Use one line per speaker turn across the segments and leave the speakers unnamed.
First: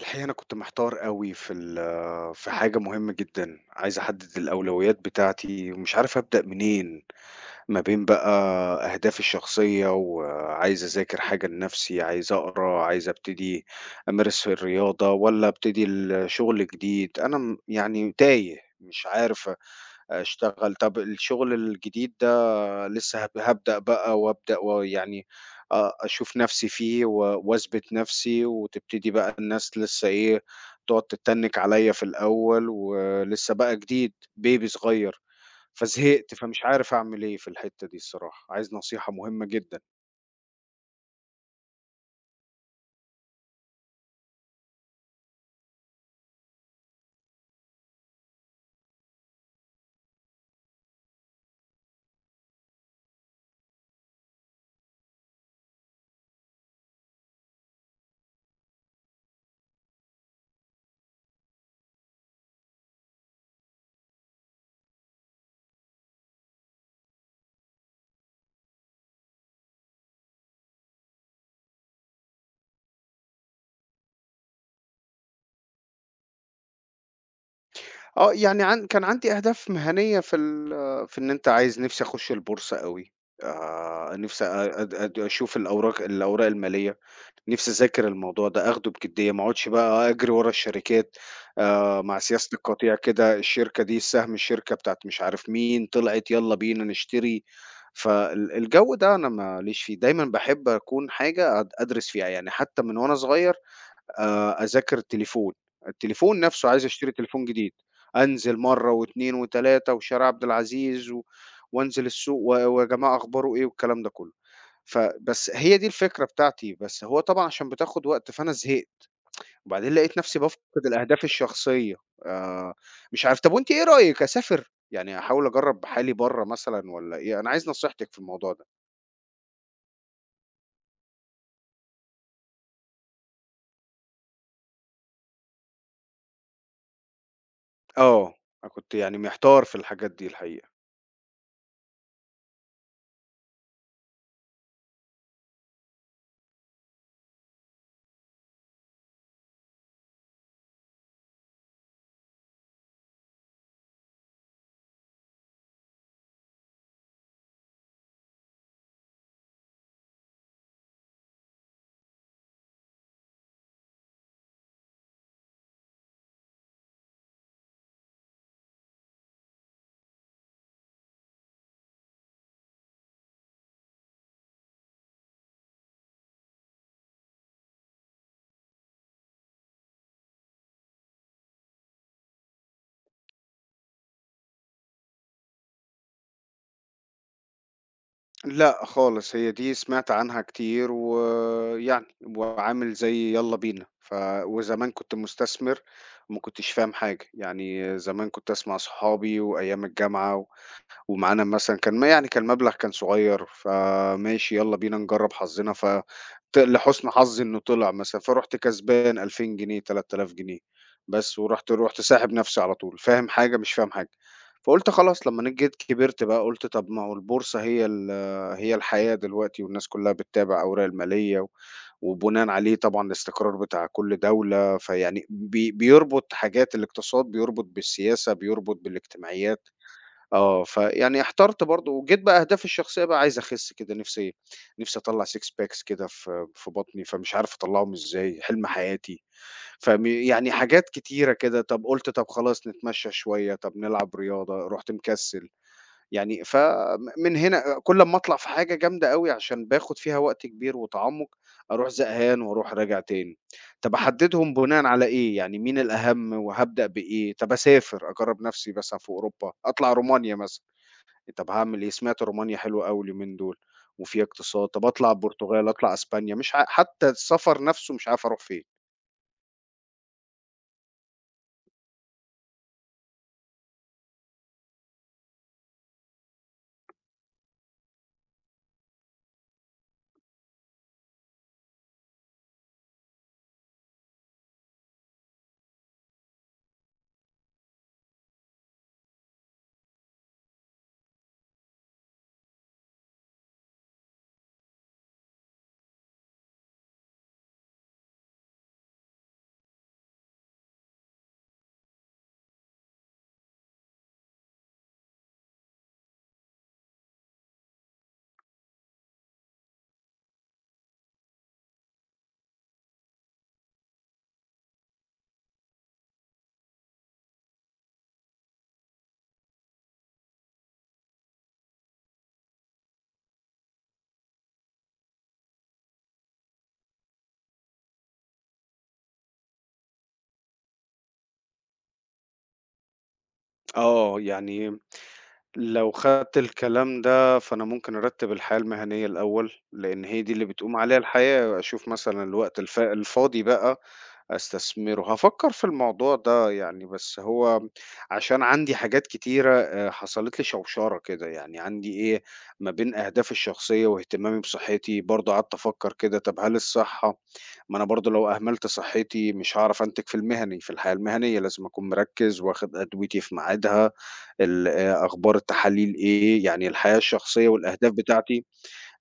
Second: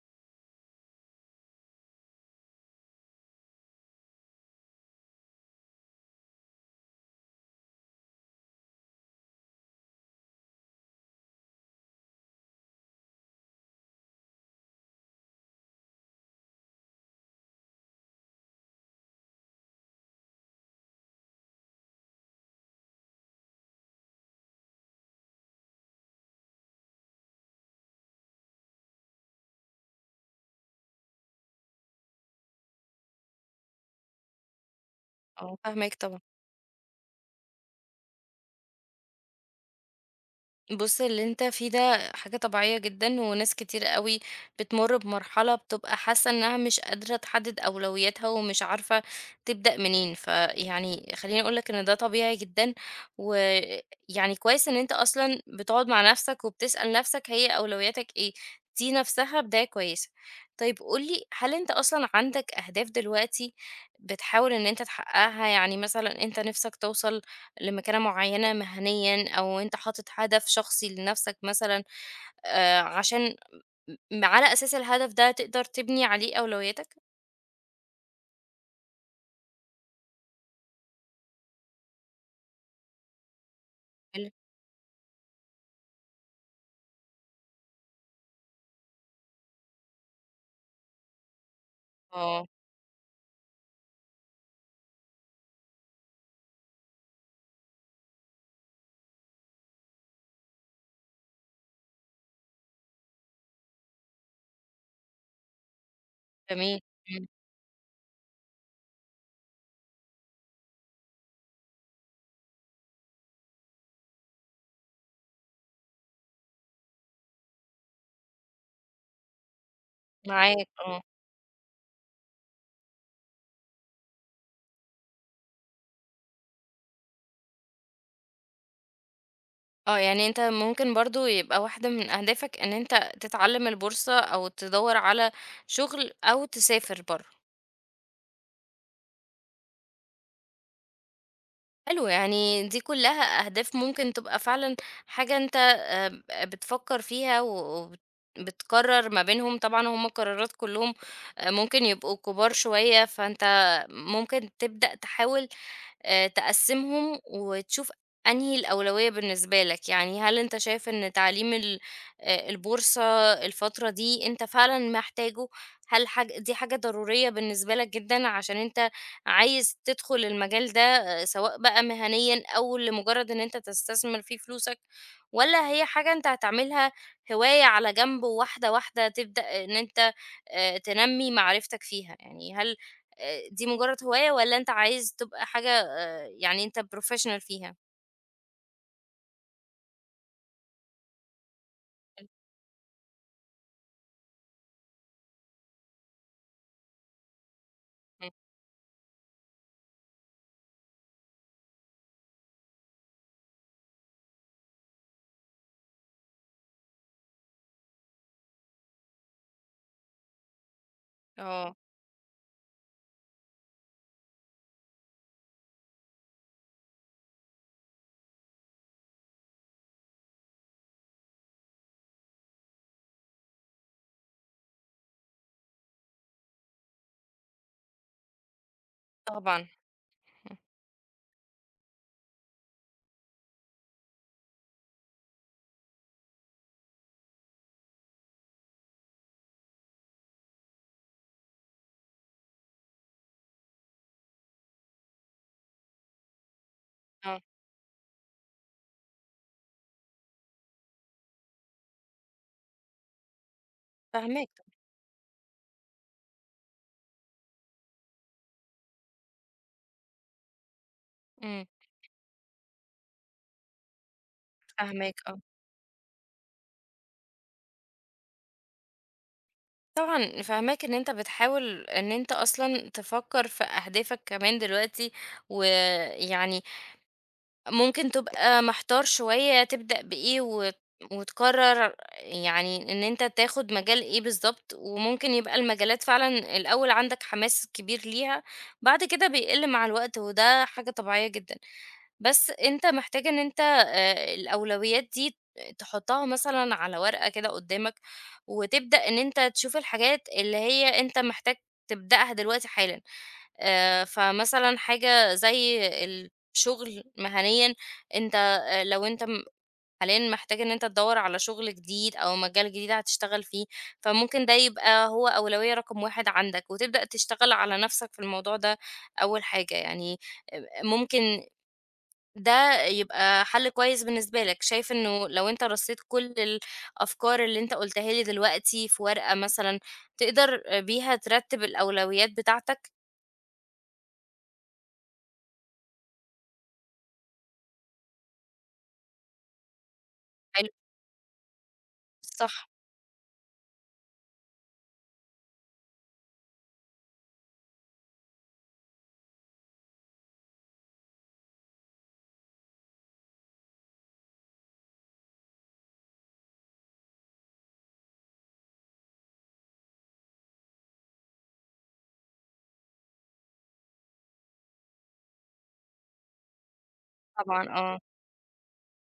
الحقيقة أنا كنت محتار أوي في حاجة مهمة جدًا، عايز أحدد الأولويات بتاعتي ومش عارف أبدأ منين، ما بين بقى أهدافي الشخصية وعايز أذاكر حاجة لنفسي، عايز أقرا، عايز أبتدي أمارس الرياضة والّا أبتدي الشغل جديد، أنا يعني تايه مش عارف أشتغل. طب الشغل الجديد لسه هابدأ بقى وأبدأ ويعني أشوف نَفْسي فيه و وأثبت نَفْسي، وتبتدي بقى الناس لسه إيه، تقعد تتنِّك عليّا في الأول ولسه بقى جديد baby صغير،
آه، فاهماك طبعًا.
فزهقت، فمش عارف أعمل إيه في الحتّة دي الصراحة، عايز نصيحة مهمة جدًا.
بُص، اللي أنت فيه ده حاجة طبيعية جدًا، وناس كتير أوي بتمُر بمرحلة بتبقى حاسة إنها مش قادرة تحدد أولوياتها، ومش عارفة تبدأ منين. فيعني خلّيني أقول لك إن ده طبيعي جدًا، ويعني كويس إن أنت أصلًا بتقعد مع نفسك وبتسأل نفسك هي أولوياتك إيه، دي نفسها بداية كويسة. طيب قُل لي، هل أنت أصلًا عندك أهداف دلوقتي بتحاول إن أنت تحققها؟ يعني مثلًا أنت نِفسك توصل لمكانة معينة مهنيًا أو أنت حاطط هدف شخصي لنفسك مثلًا عشان م على أساس الهدف ده تقدر تبني عليه أولوياتك؟
آه، يعني كان عندي أهداف مهنيّة في إن أنت عايز نِفْسي أخُش البورصة أوي،
حلو،
نِفْسي أ أد أد أشوف الأوراق المالية. نِفْسي أذاكر الموضوع ده، آخده بجدية، ما اقعدش بقى أجري ورا الشركات، مع
آه،
سياسة القطيع كده، الشركة دي سهم الشركة بتاعة مش عارف مين طلعت يالّا بينا نشتري، الجو ده أنا ما ليش فيه، دايمًا باحب أكون حاجة أدرس فيها، يعني حتى من وأنا صغير أذاكر التليفون، التليفون نَفْسه
جميل،
عايز أشتري
إمم،
تليفون جديد، أنزل مرّة و2 و3 وشارع عبد العزيز وأنزل السوق و ويا جماعة أخباره إيه والكلام ده كُلّه. فبس هي دي الفكرة بتاعتي، بس هو طبعًا عشان بتاخد وقت فأنا زهقت، وبعدين لقيت نفسي
معاك
بافقد
آه.
الأهداف الشخصية، آآ، مش عارف طب وأنتِ إيه رأيِك أسافر؟ يعني أحاول أجرّب حالي برّه مثلًا والّا إيه؟ أنا عايز نصيحتِك في الموضوع ده.
آه، يعني أنت ممكن برضه يبقى واحدة من أهدافك إن أنت تتعلم البورصة أو تدوّر على شغل أو تسافر برّه.
آه، أنا كنت يعني محتار في الحاجات دي الحقيقة.
حلو يعني دي كلها أهداف ممكن تبقى فعلًا حاجة أنت بتفكّر فيها و وبتقرّر ما بينهم، طبعًا هم القرارات كلّهم آه، ممكن يبقوا كبار شوية، فأنت ممكن تبدأ تحاول تقسّمهم وتشوف أنهي الأولوية بالنسبة لك، يعني هل أنت شايف إن تعليم ال البورصة الفترة دي أنت فعلًا محتاجه؟ هل دي حاجة ضرورية بالنسبة لك جدًا عشان أنت عايز تدخل المجال ده آه، سواء بقى مهنيًا أو لمجرد إن أنت تستثمر فيه فلوسك، والّا هي حاجة أنت هتعملها هواية على جنب وواحدة، واحدة تبدأ إن أنت تنمّي معرفتك فيها؟ يعني هل دي مجرد هواية والّا أنت عايز تبقى حاجة يعني أنت professional فيها.
لأ خالص، هي دي سمعت عنها كتير ويعني وعامل زي يالّا بينا، وزمان كنت مستثمر وما كنتش فاهم حاجة، يعني
إمم.
زمان كنت أسمع صحابي وأيام الجامعة ومعانا مثلًا كان ما يعني كان المبلغ كان صغيّر، فماشي يالّا بينا نجرّب حظّنا ف ت لحُسن حظّي إنه طلع مثلًا، فرُحت كسبان 2000 جنيه، 3000 جنيه بس، ورُحت
آه،
رُحت ساحب نَفْسي على طول، فاهم حاجة، مش فاهم حاجة. فقُلت خلاص لمّا أنا جيت كبرت بقى قُلت طَب ما هو البورصة هي الحياة دلوقتي والناس كُلّها بتتابع أوراق المالية وبناءً عليه طبعًا الاستقرار بتاع كل دولة، فيعني بيربط حاجات الاقتصاد، بيربط بالسياسة، بيربط
طبعًا،
بالاجتماعيات. آه، فيعني احترت برضه، وجيت بقى أهدافي الشخصية بقى عايز أخس كده، نفسي أطلّع six packs كده في بطني، فمش عارف أطلّعهم إزاي، حلم حياتي، يعني حاجات كتيرة كده، طب قُلت طب خلاص نتمشى شوية، طب نلعب رياضة، رُحت مكسل، يعني ف م من
آه،
هنا كل أمّا أطلع في حاجة جامدة أوي عشان باخد فيها وقت كبير وتعمُّق، أروح زهقان وأروح راجع تاني. طب
فاهماك
أحددهم بناءً على إيه، يعني مين الأهم وهابدأ بإيه؟ طب أسافر، أجرّب نفسي مثلًا في أوروبا، أطلع رومانيا مثلًا. طب
إمم،
هاعمل إيه؟ سمعت رومانيا حلوة أوي اليومين دول وفيها اقتصاد، طب أطلع
فاهماك آه.
البرتغال، أطلع أسبانيا، مش ع حتى السفر نفسه مش عارف أروح فين.
طبعًا فاهماك إن أنت بتحاول إن أنت أصلًا تفكّر في أهدافك كمان دلوقتي، ويعني ممكن تبقى محتار شوية تبدأ بإيه وتقرّر يعني إن أنت تاخد مجال إيه بالضبط، وممكن يبقى المجالات فعلًا الأول عندك حماس كبير ليها، بعد كده بيقِل مع الوقت وده حاجة طبيعية جدًا. بس أنت محتاج إن أنت الأولويات دي تحطها مثلًا على ورقة كده قدامك، وتبدأ إن أنت تشوف الحاجات اللي هي أنت محتاج تبدأها دلوقتي حالًا، فمثلًا حاجة زي الشغل مهنيًا، أنت لو أنت حاليًا محتاج إن أنت تدوّر على شغل جديد أو مجال جديد هتشتغل فيه، فممكن ده يبقى هو أولوية رقم 1 عندك، وتبدأ تشتغل على نفسك في الموضوع ده أول حاجة، يعني ممكن ده يبقى حل كويس بالنسبة لك، شايف إنه لو أنت رصيت كل الأفكار اللي أنت قُلتها لي دلوقتي في ورقة مثلًا، تقدر بيها ترتّب الأولويات بتاعتك؟
آه، يعني لو خدت الكلام ده فأنا ممكن أرتّب الحياة المهنية الأول، لإن هي دي اللي
حلو،
بتقوم عليها الحياة، أشوف مثلًا الوقت
صح،
الفاضي بقى أستثمره، هافكّر في الموضوع ده يعني، بس هو عشان عندي حاجات كتيرة حصلت لي شوشرة كده، يعني عندي إيه، ما بين أهدافي الشخصية واهتمامي بصحّتي، برضه قعدت أفكّر كده طَب هل الصحّة، ما أنا برضه لو أهملت صحّتي مش هاعرف أنتج في المهني، في الحياة المهنية، لازم أكون مركّز واخد أدويتي في ميعادها، ال أخبار التحاليل إيه، يعني الحياة الشخصية
طبعًا
والأهداف
آه،
بتاعتي،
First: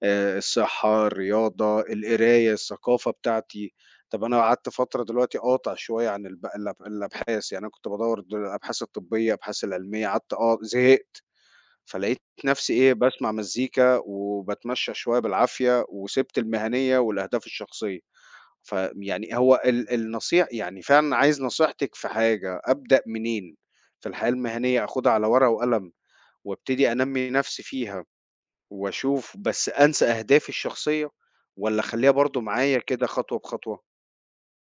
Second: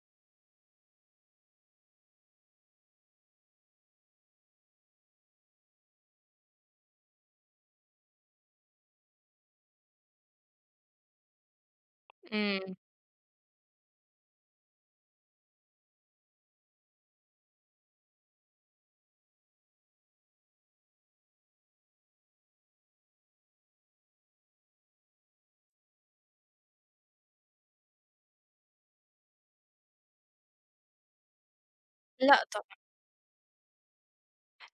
الصحة، الرياضة، القراية، الثقافة بتاعتي. طَب أنا قعدت فترة دلوقتي قاطع شوية عن الب الأب الأبحاث، يعني أنا كنت بادوّر الأبحاث الطبية، الأبحاث العلمية، قعدت زهقت، فلقيت نفسي
إمم،
إيه، باسمع مزيكا وباتمشى شوية بالعافية وسِبت المهنية والأهداف الشخصية. فيعني هو ال النصيح يعني فعلًا عايز نصيحتِك في حاجة، أبدأ منين في الحياة المهنية؟ آخُدها على ورقة وقلم وابتدي أنمّي نفسي فيها. وأشوف بس أنسى أهدافي الشخصية والّا أخلّيها برضه
لأ
معايا كده خطوة بخطوة؟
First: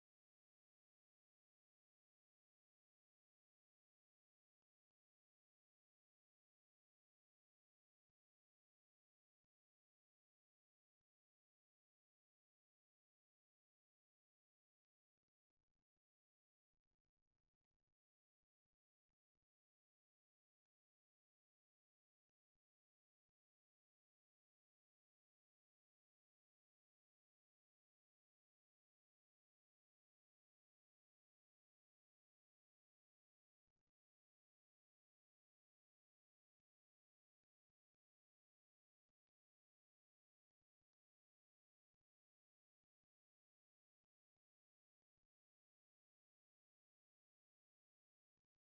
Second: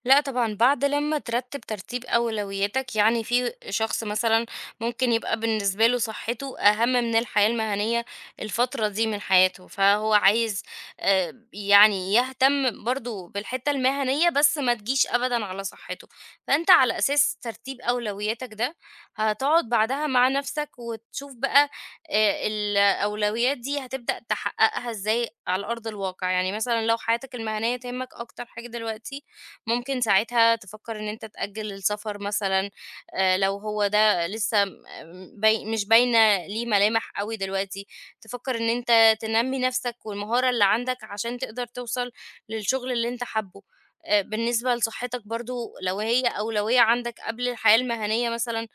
لأ طبعًا، بعد لمّا ترتّب ترتيب أولوياتك، يعني في شخص مثلًا ممكن يبقى بالنسبة له صحّته أهم من الحياة المهنية الفترة دي من حياته، فهو عايز يعني يهتم برضه بالحتّة المهنية بس ما تجيش أبدًا على صحّته، فأنت على أساس ترتيب أولوياتك ده، هتقعد بعدها مع نَفْسك وتشوف بقى الأولويات دي هتبدأ تحققها إزاي على أرض الواقع، يعني مثلًا لو حياتك المهنية تهمك أكتر حاجة دلوقتي ممكن ساعتها تفكر إن أنت تأجل السفر مثلًا لو هو ده باي مش باينة ليه ملامح أوي دلوقتي، تفكر إن أنت تنمّي نفسك والمهارة اللي عندك عشان تقدر توصل للشغل اللي أنت حابه. بالنسبة لصحتك برضه لو هي أولوية عندك قبل الحياة المهنية مثلًا،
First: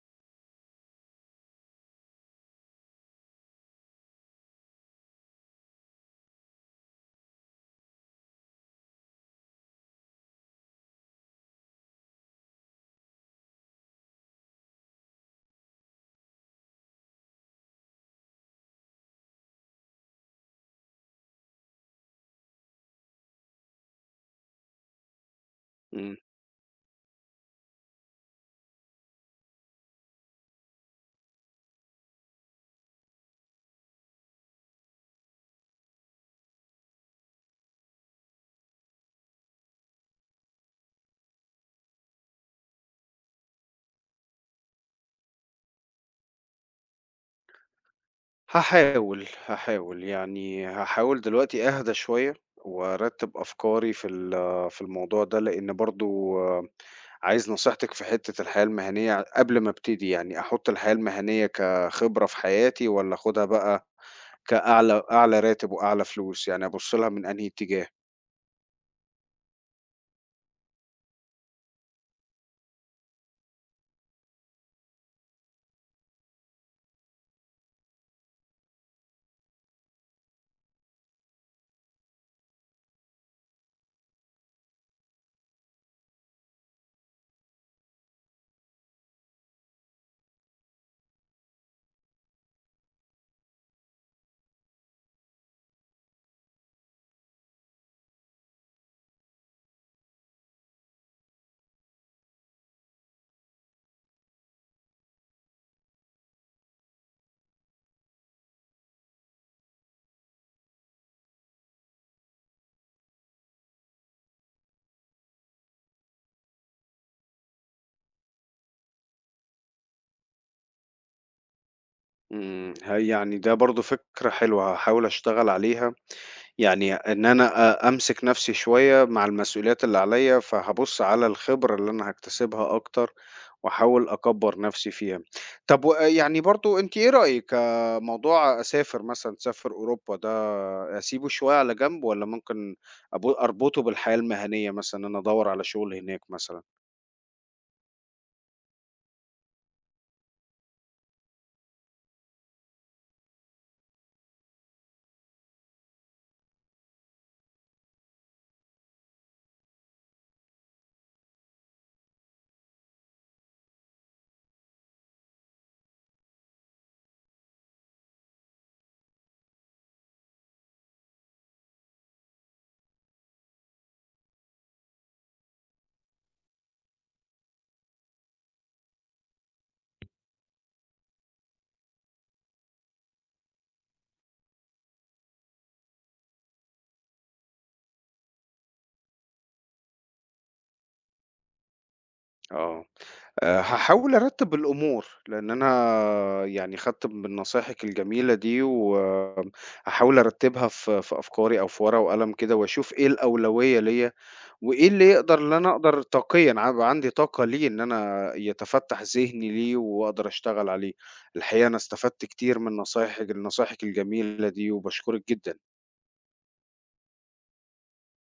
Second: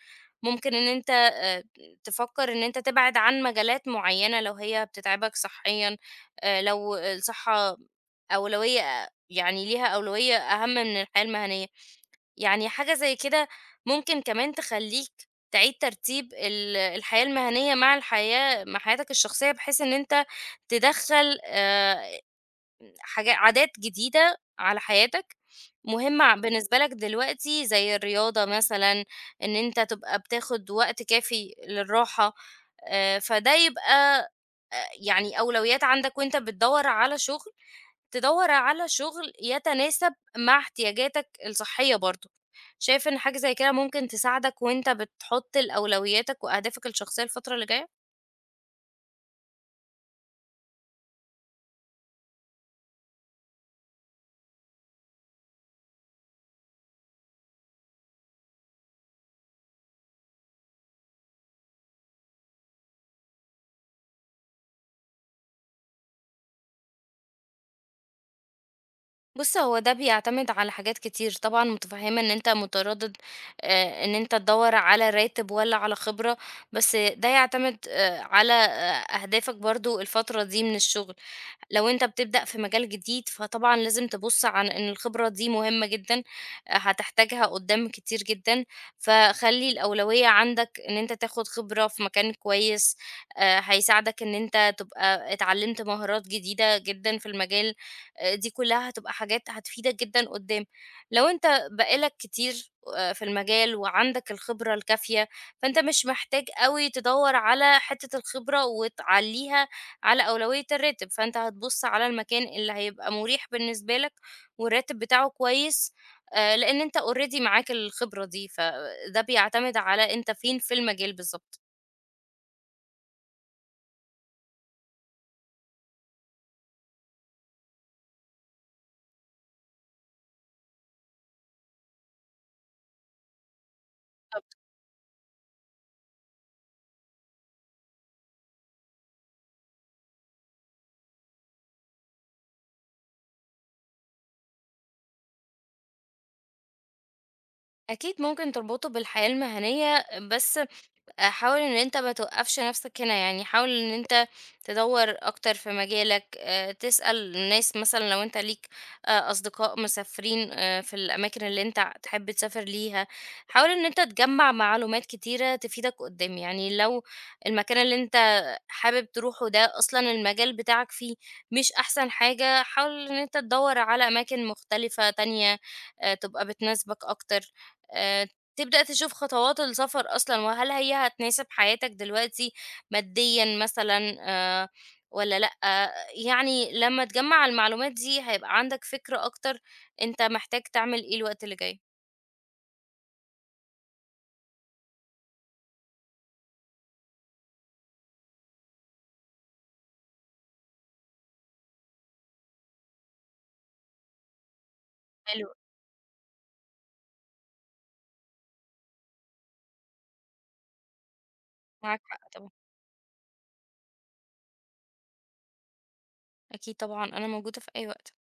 ممكن إن أنت تفكر إن أنت تبعد عن مجالات معينة لو هي بتتعبك صحيًا، لو الصحة أولوية يعني ليها أولوية أهم من الحياة المهنية، يعني حاجة زي كده ممكن كمان تخلّيك تعيد ترتيب ال الحياة المهنية مع الحياة مع حياتك الشخصية، بحيث إن أنت تدخّل عادات جديدة على حياتك،
إمم،
مهمة بالنسبة لك دلوقتي زي الرياضة مثلًا، إن أنت تبقى بتاخد وقت كافي للراحة، فده يبقى يعني أولويات عندك وأنت بتدوّر على شغل. تدوّر على شغل يتناسب مع احتياجاتك الصحية برضه. شايف إن حاجة زي كده ممكن تساعدك وأنت بتحُط الأولوياتك وأهدافك الشخصية الفترة اللي جاية؟
هاحاول، هاحاول، يعني هاحاول دلوقتي أهدى شوية وأرتّب أفكاري في الموضوع ده، لإن برضه عايز نصيحتِك في حتّة الحياة المهنية قبل ما أبتدي، يعني أحُط الحياة المهنية كخبرة في حياتي والّا آخُدها بقى أعلى راتب وأعلى فلوس، يعني أبُص لها من أنهي اتجاه؟
بُص، هو ده بيعتمد على حاجات كتير، طبعًا متفهمة إن أنت متردد إن أنت تدوّر على راتب والّا على خبرة، بس ده يعتمد على أهدافك برضه الفترة دي من الشغل، لو أنت بتبدأ في مجال جديد فطبعًا لازم تبُص عن إن الخبرة دي مهمة جدًا، آه، هتحتاجها قدّام كتير جدًا، فخلّي الأولوية عندك إن أنت تاخد خبرة في مكان كويس، هيساعدك إن أنت تبقى اتعلمت مهارات جديدة جدًا في المجال دي كلّها هتبقى حاجات هتفيدك جدًا قدّام. لو أنت بقى لك كتير في المجال وعندك الخبرة الكافية، فأنت مش محتاج أوي تدوّر على حتّة الخبرة وتعلّيها على أولوية الراتب، فأنت هتبُص على المكان اللي هيبقى مُريح بالنسبة لك والراتب بتاعه كويس، لإن أنت already معاك الخبرة دي، فده بيعتمد على أنت فين في المجال بالضبط.
إمم، يعني ده برضه فكرة حلوة هاحاول أشتغل عليها. يعني إن أنا أمسك نَفْسي شوية مع المسؤوليات اللي عليّا، فهابُص على الخبرة اللي أنا هاكتسبها أكتر وأحاول
بالضبط.
أكبّر نَفْسي فيها. طَب ويعني برضه أنتِ إيه رأيِك موضوع أسافر مثلًا أسافر أوروبا ده أسيبه شوية على جنب والّا ممكن أربطه بالحياة المهنية مثلًا إن أنا أدوّر على شُغل هناك مثلًا؟
أكيد ممكن تربطه بالحياة المهنية، بس حاول إن أنت ما توقّفش نفْسك هنا، يعني حاول إن أنت تدوّر أكتر في مجالك، تسأل الناس مثلًا لو أنت ليك أصدقاء مسافرين في الأماكن اللي أنت تحب تسافر ليها، حاول إن أنت تجمّع معلومات كتيرة تفيدك قدّام، يعني لو المكان اللي أنت حابب تروحه ده أصلًا المجال بتاعك فيه مش أحسن حاجة، حاول إن أنت تدوّر على أماكن مختلفة تانية تبقى بتناسبك أكتر آآ تبدأ تشوف خطوات السفر أصلًا، وهل هي هتناسب حياتك دلوقتي ماديًا مثلًا والّا لأ، يعني لمّا تجمّع المعلومات دي هيبقى عندك فكرة أكتر أنت محتاج تعمل إيه الوقت اللي جاي.
آه. هاحاول أرتّب الأمور، لإن أنا يعني خدت من نصايحِك الجميلة دي، وهاحاول أرتّبها في أفكاري أو في ورقة وقلم كده، وأشوف إيه الأولوية ليّا، وإيه اللي
حلو،
اللي أنا أقدر طاقيًا يبقى عندي طاقة ليه، إن أنا يتفتّح ذهني ليه وأقدر أشتغل عليه. الحقيقة أنا
معاك حق
استفدت
طبعًا،
كتير من نصايحِك الجميلة دي، وباشكرِك جدًا.
أكيد طبعًا، أنا موجودة في أي وقت.